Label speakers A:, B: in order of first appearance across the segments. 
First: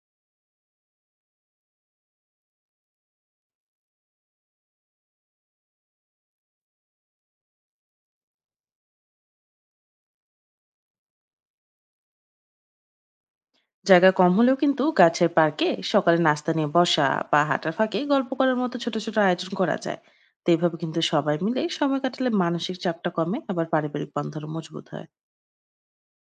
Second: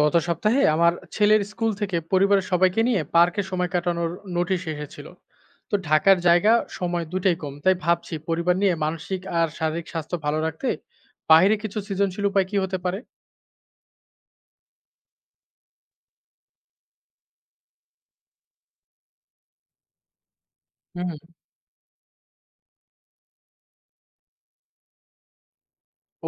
A: গত সপ্তাহে আমার ছেলের স্কুল থেকে পরিবারের সবাইকে নিয়ে পার্কে সময় কাটানোর নোটিশ এসেছিল। তো ঢাকার জায়গা সময় দুটাই কম, তাই ভাবছি পরিবার নিয়ে মানসিক আর শারীরিক স্বাস্থ্য ভালো রাখতে বাইরে কিছু সৃজনশীল উপায় কি হতে পারে?
B: জায়গা কম হলেও কিন্তু গাছের পার্কে সকালে নাস্তা নিয়ে বসা বা হাঁটার ফাঁকে গল্প করার মতো ছোট ছোট আয়োজন করা যায়। তো এইভাবে কিন্তু
A: হুম।
B: সবাই মিলে সময় কাটালে মানসিক চাপটা কমে, আবার পারিবারিক বন্ধনও মজবুত হয়।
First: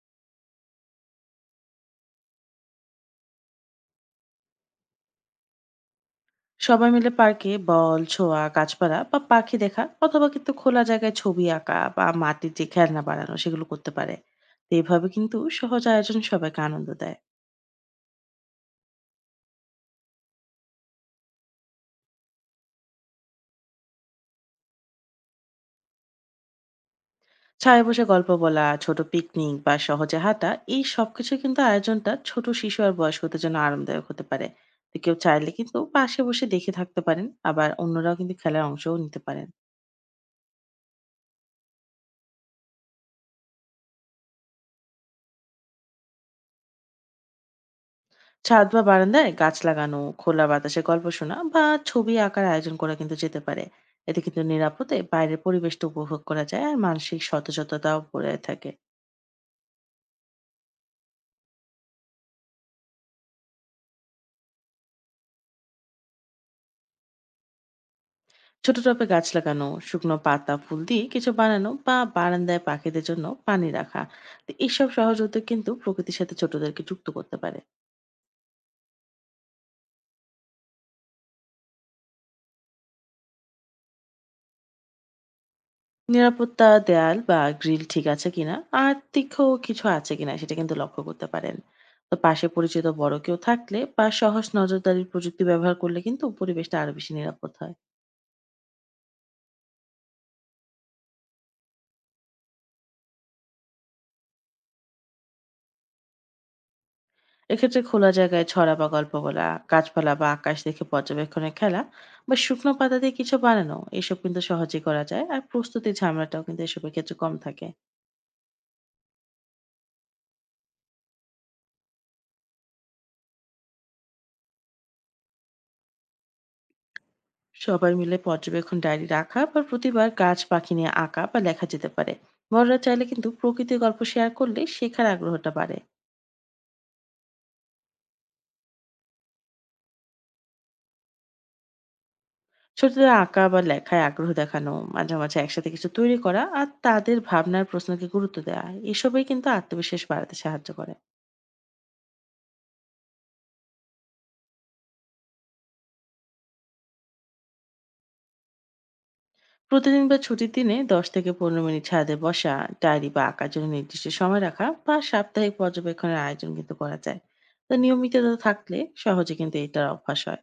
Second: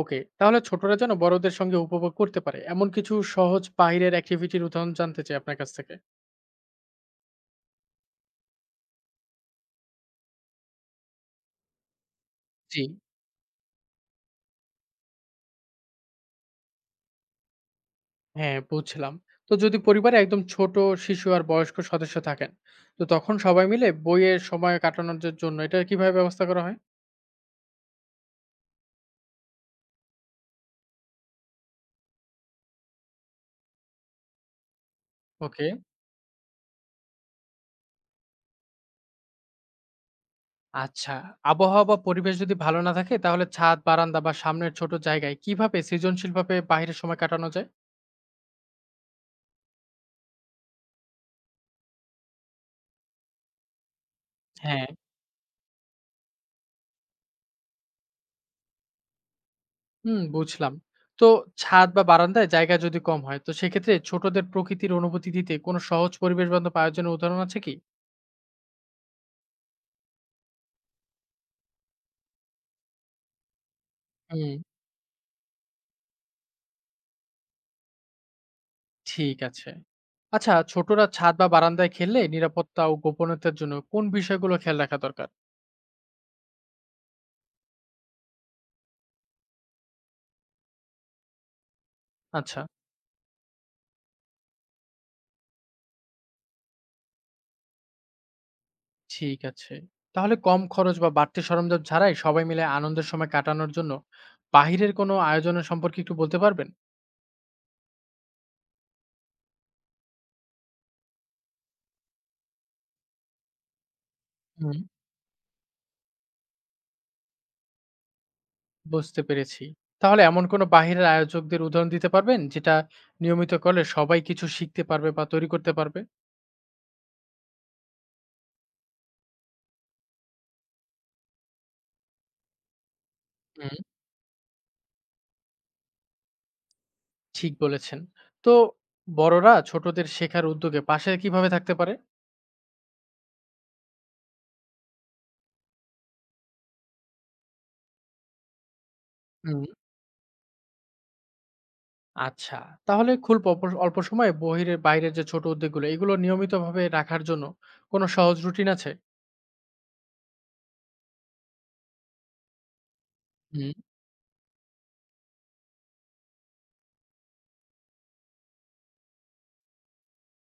A: ওকে, তাহলে ছোটরা যেন বড়দের সঙ্গে উপভোগ করতে পারে এমন কিছু সহজ বাইরের অ্যাক্টিভিটির উদাহরণ জানতে চাই আপনার কাছ থেকে।
B: সবাই মিলে পার্কে বল ছোঁয়া, গাছপালা বা পাখি দেখা, অথবা কিন্তু খোলা জায়গায় ছবি আঁকা বা মাটির যে
A: জি।
B: খেলনা বানানো সেগুলো করতে পারে। তো এইভাবে কিন্তু সহজ আয়োজন সবাইকে আনন্দ দেয়।
A: হ্যাঁ, বুঝলাম। তো যদি পরিবারে একদম ছোট শিশু আর বয়স্ক সদস্য থাকেন, তো তখন সবাই মিলে বইয়ের সময় কাটানোর যে জন্য এটা কিভাবে ব্যবস্থা করা হয়?
B: ছায়ে বসে গল্প বলা, ছোট পিকনিক বা সহজে হাঁটা, এই সবকিছু কিন্তু আয়োজনটা ছোট শিশু আর বয়স্কদের জন্য আরামদায়ক হতে পারে। তো কেউ চাইলে
A: ওকে।
B: কিন্তু পাশে বসে দেখে থাকতে পারেন, আবার অন্যরাও কিন্তু খেলার অংশও নিতে পারেন।
A: আচ্ছা, আবহাওয়া বা পরিবেশ যদি ভালো না থাকে তাহলে ছাদ, বারান্দা বা সামনের ছোট জায়গায় কিভাবে সৃজনশীলভাবে বাইরে সময় কাটানো যায়?
B: ছাদ বা বারান্দায় গাছ লাগানো, খোলা বাতাসে গল্প শোনা বা ছবি আঁকার আয়োজন করা কিন্তু যেতে পারে। এতে কিন্তু
A: হ্যাঁ।
B: নিরাপদে বাইরের পরিবেশটা উপভোগ করা যায় আর মানসিক সতেজতাও বজায় থাকে।
A: বুঝলাম। তো ছাদ বা বারান্দায় জায়গা যদি কম হয় তো সেক্ষেত্রে ছোটদের প্রকৃতির অনুভূতি দিতে কোনো সহজ পরিবেশ বান্ধব আয়োজনের উদাহরণ আছে কি?
B: ছোট টবে গাছ লাগানো, শুকনো পাতা ফুল দিয়ে কিছু বানানো বা বারান্দায় পাখিদের জন্য পানি রাখা, তো
A: হুম,
B: এইসব সহজ উদ্যোগ কিন্তু প্রকৃতির সাথে ছোটদেরকে যুক্ত করতে পারে।
A: ঠিক আছে। আচ্ছা, ছোটরা ছাদ বা বারান্দায় খেললে নিরাপত্তা ও গোপনীয়তার জন্য কোন বিষয়গুলো খেয়াল রাখা দরকার?
B: নিরাপত্তা দেয়াল বা গ্রিল ঠিক আছে কিনা, আর তীক্ষ্ণ কিছু আছে কিনা সেটা কিন্তু লক্ষ্য করতে পারেন। তো পাশে
A: আচ্ছা।
B: পরিচিত বড় কেউ থাকলে বা সহজ নজরদারির প্রযুক্তি ব্যবহার করলে কিন্তু পরিবেশটা আরো বেশি নিরাপদ হয়।
A: ঠিক আছে। তাহলে কম খরচ বা বাড়তি সরঞ্জাম ছাড়াই সবাই মিলে আনন্দের সময় কাটানোর জন্য বাহিরের কোনো আয়োজনের সম্পর্কে একটু বলতে পারবেন?
B: এক্ষেত্রে খোলা জায়গায় ছড়া বা গল্প বলা, গাছপালা বা আকাশ দেখে পর্যবেক্ষণের খেলা, বা শুকনো পাতা দিয়ে কিছু বানানো, এসব কিন্তু সহজে
A: হুম।
B: করা যায় আর প্রস্তুতি ঝামেলাটাও কিন্তু এসবের ক্ষেত্রে কম থাকে।
A: বুঝতে পেরেছি। তাহলে এমন কোনো বাহিরের আয়োজকদের উদাহরণ দিতে পারবেন, যেটা নিয়মিত করলে সবাই কিছু শিখতে পারবে বা তৈরি করতে পারবে?
B: সবাই মিলে পর্যবেক্ষণ ডায়েরি রাখা বা প্রতিবার গাছ পাখি নিয়ে আঁকা বা লেখা যেতে পারে। বড়রা চাইলে কিন্তু প্রকৃতির
A: হুম।
B: গল্প শেয়ার করলে শেখার আগ্রহটা বাড়ে।
A: ঠিক বলেছেন। তো বড়রা ছোটদের শেখার উদ্যোগে পাশে কিভাবে থাকতে পারে?
B: ছোটদের আঁকা বা লেখায় আগ্রহ দেখানো, মাঝে মাঝে একসাথে কিছু তৈরি করা আর তাদের ভাবনার প্রশ্নকে গুরুত্ব দেওয়া, এসবই কিন্তু
A: হুম।
B: আত্মবিশ্বাস বাড়াতে সাহায্য করে।
A: আচ্ছা, তাহলে খুব অল্প সময়ে বাইরের যে ছোট উদ্যোগগুলো এগুলো নিয়মিতভাবে রাখার জন্য কোনো সহজ রুটিন আছে?
B: প্রতিদিন বা ছুটির দিনে ১০ থেকে ১৫ মিনিট ছাদে বসা, ডায়েরি বা আঁকার জন্য
A: হুম।
B: নির্দিষ্ট সময় রাখা বা সাপ্তাহিক পর্যবেক্ষণের আয়োজন কিন্তু করা যায়। তো নিয়মিততা থাকলে সহজে কিন্তু এটার অভ্যাস হয়।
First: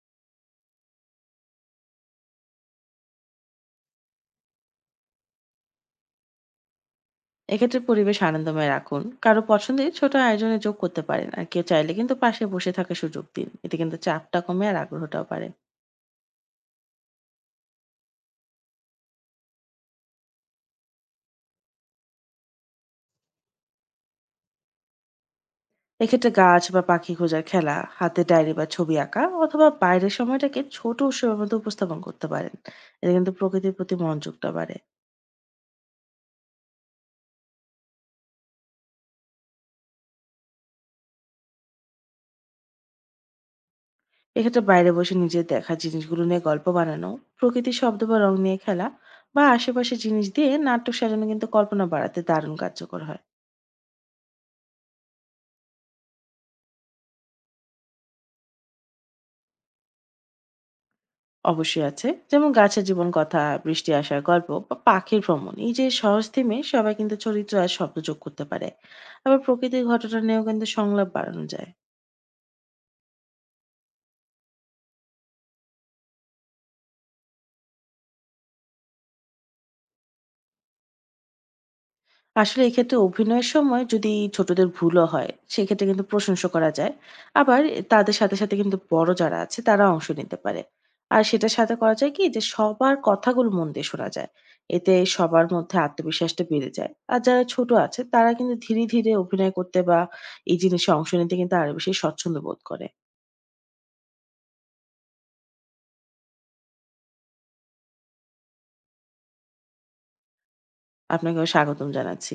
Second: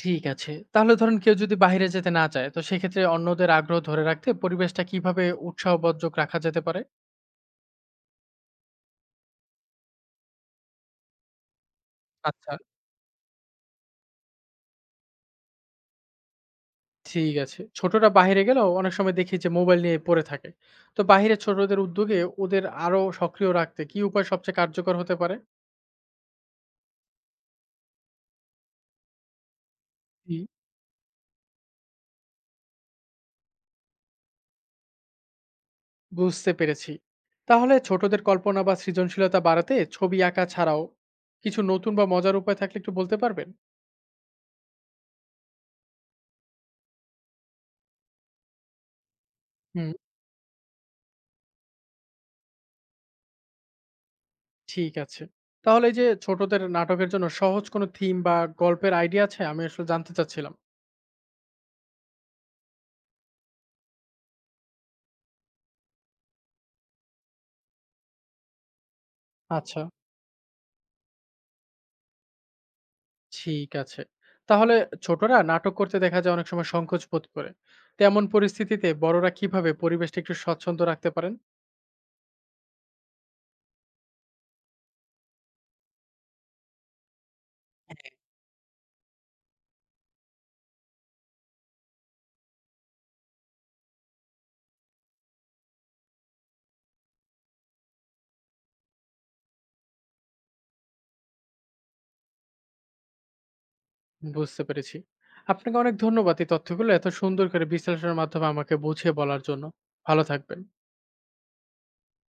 A: ঠিক আছে। তাহলে ধরেন কেউ যদি বাইরে যেতে না চায়, তো সেক্ষেত্রে অন্যদের আগ্রহ ধরে রাখতে পরিবেশটা কিভাবে উৎসাহবর্ধক রাখা যেতে পারে?
B: এক্ষেত্রে পরিবেশ আনন্দময় রাখুন। কারো পছন্দের ছোট আয়োজনে যোগ করতে পারেন। আর কেউ চাইলে কিন্তু পাশে
A: আচ্ছা।
B: বসে থাকার সুযোগ দিন। এতে কিন্তু চাপটা কমে আর আগ্রহটাও বাড়ে।
A: ঠিক আছে। ছোটরা বাইরে গেলেও অনেক সময় দেখি যে মোবাইল নিয়ে পড়ে থাকে। তো বাইরের ছোটদের উদ্যোগে ওদের আরো সক্রিয় রাখতে কি উপায় সবচেয়ে কার্যকর হতে পারে?
B: এক্ষেত্রে গাছ বা পাখি খোঁজার খেলা, হাতে ডায়েরি বা ছবি আঁকা, অথবা বাইরের
A: জি।
B: সময়টাকে ছোট উৎসবের মধ্যে উপস্থাপন করতে পারেন। এতে কিন্তু প্রকৃতির প্রতি মনোযোগটা বাড়ে।
A: বুঝতে পেরেছি। তাহলে ছোটদের কল্পনা বা সৃজনশীলতা বাড়াতে ছবি আঁকা ছাড়াও কিছু নতুন বা মজার উপায় থাকলে একটু বলতে পারবেন?
B: এক্ষেত্রে বাইরে বসে নিজের দেখা জিনিসগুলো নিয়ে গল্প বানানো, প্রকৃতির শব্দ বা রং নিয়ে খেলা, বা
A: হুম।
B: আশেপাশের জিনিস দিয়ে নাটক সাজানো কিন্তু কল্পনা বাড়াতে দারুণ কার্যকর হয়।
A: ঠিক আছে। তাহলে এই যে ছোটদের নাটকের জন্য সহজ কোনো থিম বা গল্পের আইডিয়া আছে? আমি আসলে জানতে চাচ্ছিলাম।
B: অবশ্যই আছে, যেমন গাছের জীবন কথা, বৃষ্টি আসার গল্প বা পাখির ভ্রমণ। এই যে সহজ থিমে সবাই কিন্তু চরিত্র আর শব্দ যোগ করতে পারে। আবার
A: আচ্ছা,
B: প্রকৃতির ঘটনা নিয়েও কিন্তু সংলাপ বাড়ানো যায়।
A: ঠিক আছে। তাহলে ছোটরা নাটক করতে দেখা যায় অনেক সময় সংকোচ বোধ করে। তেমন পরিস্থিতিতে বড়রা কিভাবে পরিবেশটা একটু স্বচ্ছন্দ রাখতে পারেন?
B: আসলে এক্ষেত্রে অভিনয়ের সময় যদি ছোটদের ভুলও হয়, সেক্ষেত্রে কিন্তু প্রশংসা করা যায়। আবার
A: হ্যাঁ।
B: তাদের সাথে সাথে কিন্তু বড় যারা আছে তারা অংশ নিতে পারে, আর সেটার সাথে করা যায় কি যে সবার কথাগুলো মন দিয়ে শোনা যায়। এতে সবার মধ্যে আত্মবিশ্বাসটা বেড়ে যায় আর যারা ছোট আছে তারা কিন্তু ধীরে ধীরে অভিনয় করতে বা এই জিনিসে অংশ নিতে কিন্তু আরো বেশি স্বচ্ছন্দ বোধ করে।
A: বুঝতে পেরেছি। আপনাকে অনেক ধন্যবাদ এই তথ্যগুলো এত সুন্দর করে বিশ্লেষণের মাধ্যমে আমাকে বুঝিয়ে বলার জন্য। ভালো থাকবেন।
B: আপনাকেও স্বাগতম জানাচ্ছি।